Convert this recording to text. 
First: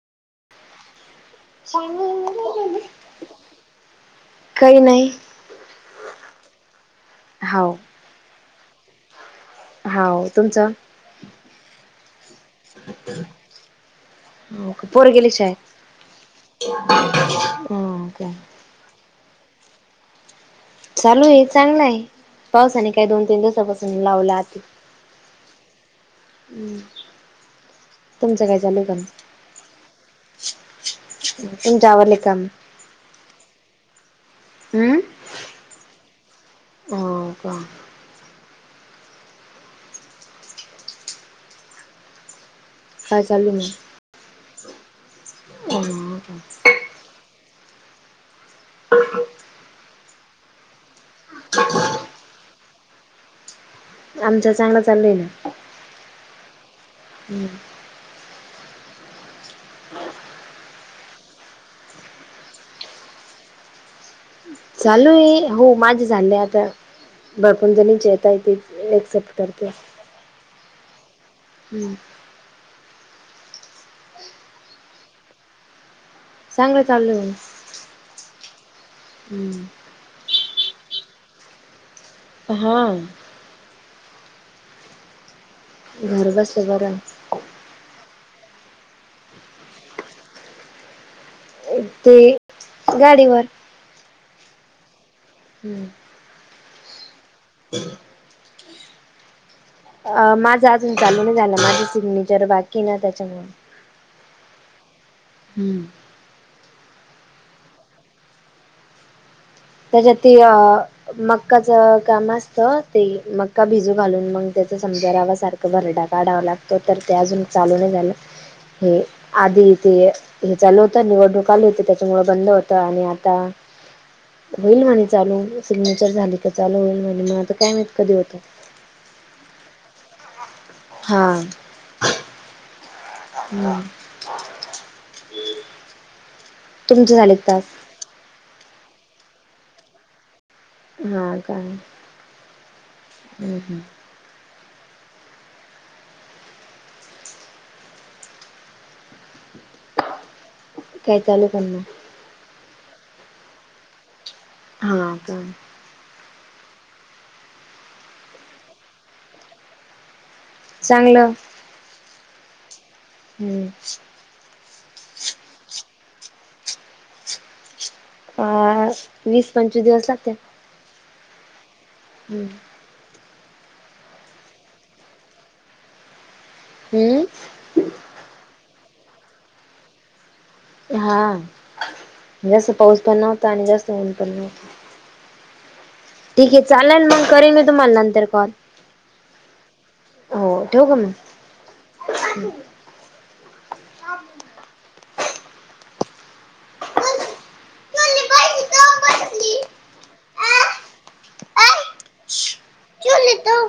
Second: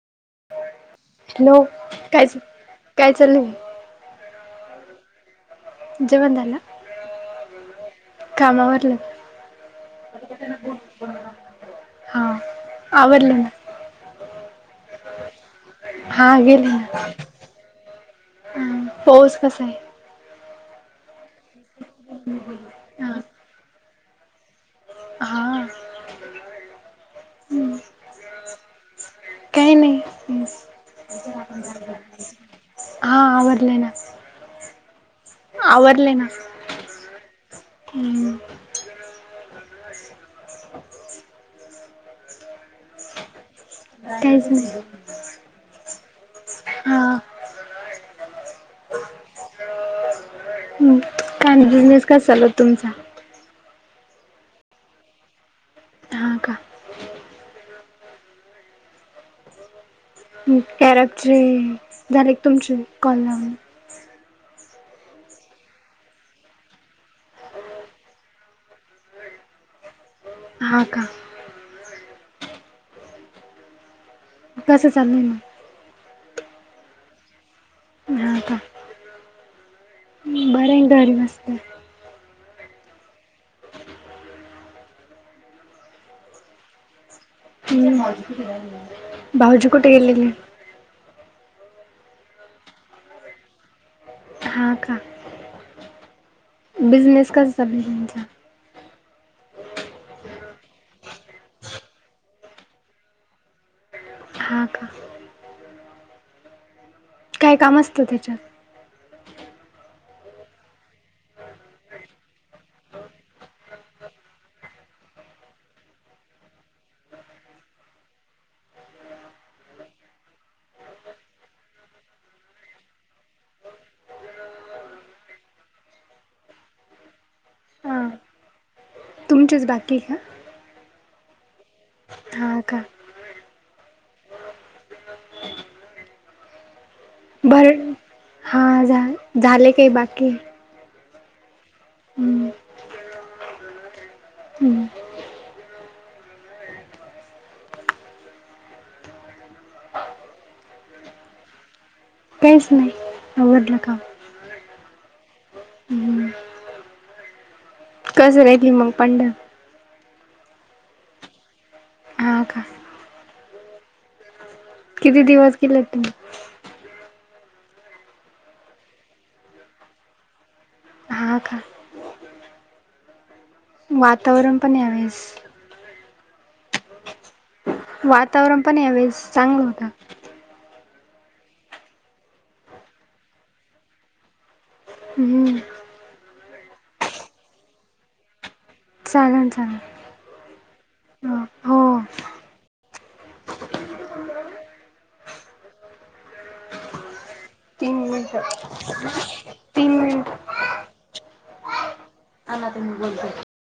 Hello काय काय चालयं? काही नाही. जेवण झालं? हाव. काम आवरलं? हाव तुमचं हा आवरलं ना. पोरं गेले शाळेत? हा गेली. हो का हम्म, पाऊस कसा हाय? चालू आय चांगला आय पावसाने काही हा दोन तीन दिवसापासून लावल आती. हा. तुमच्या काय चालू [unintelligible] काय नाही हेच. तुमचे आवरले काम? हा आवरले ना, हम्म आवरले ना. हो का हम्म. काय चालू आय मग? कायच नाय. हम्म. हा [inaudible] काय नाय बिझनेस कसा चालु आय तुमचा? आमचा चांगला चाललंय ना. हा का हम्म. क्यार्या ॲपची झाले का तुमचे कॉल लावून? चालुय हो माझे झाले आता. भरपूर जनींचे येत आहेत एकसेप्ट करतेय. हा का? हम्म. कसं चाललंय मग? चांगलं चाललंय. हा का? हम्म. अरेंज मॅरीज आसत. हा‌. घराच्या शेजाऱ्यांच हम्म. भाऊजी कुठे गेलेले? ते गाडीवर. हा का? हम्म‌. बिजनेस कस चालूय? अ माझं अजून चालू नाही झालं माझं सिग्नेचर बाकी ना त्याच्यामुळे. हा का? हम्म काय काम असतं तेच्यात. त्याच्यात ते अ मक्काच काम असतं ते मक्का भिजू घालून मग त्याच समजा रवा सारखं भरडा काढावा लागतो तर ते अजून चालू नाहि झाल. होईल. आधी ते हे चालू होतं. निवडणूक आली होती त्याच्यामुळ बंद होत. आणि आता होईल म्हणे चालू सिग्नेचर झाली का चालू होईल म्हणे. मग आता काय माहित हां कधी होत? तुमचेच बाकी. हा. हा का हम्म. तुमचे झालेत का? हा झाले. झालय काही बाकीय. हा का? हम्म. हम्म. काय चालू य काम? कायच नाही‌. आवरलं हा का? हम्म. कसं काय मग ति चांगल. हा. का? हम्म. किती दिवस केले तुम्ही? अ वीस पंचवीस दिवस लागत्यात. हा. का? हम्म. वातावरण पण ह्यावेळेस हम्म. वातावरण पण यावेेळेस चांगला होता. हा जास्त पाऊस पण नव्हता आणि जास्त ऊन पण नव्हत [unintelligible] ठीके, चालेल मग, करेन मी तुम्हाला नंतर कॉल. [unintelligible] हो, ठेवू का मग? हो तीन मिनिटं मग तीन मिनिट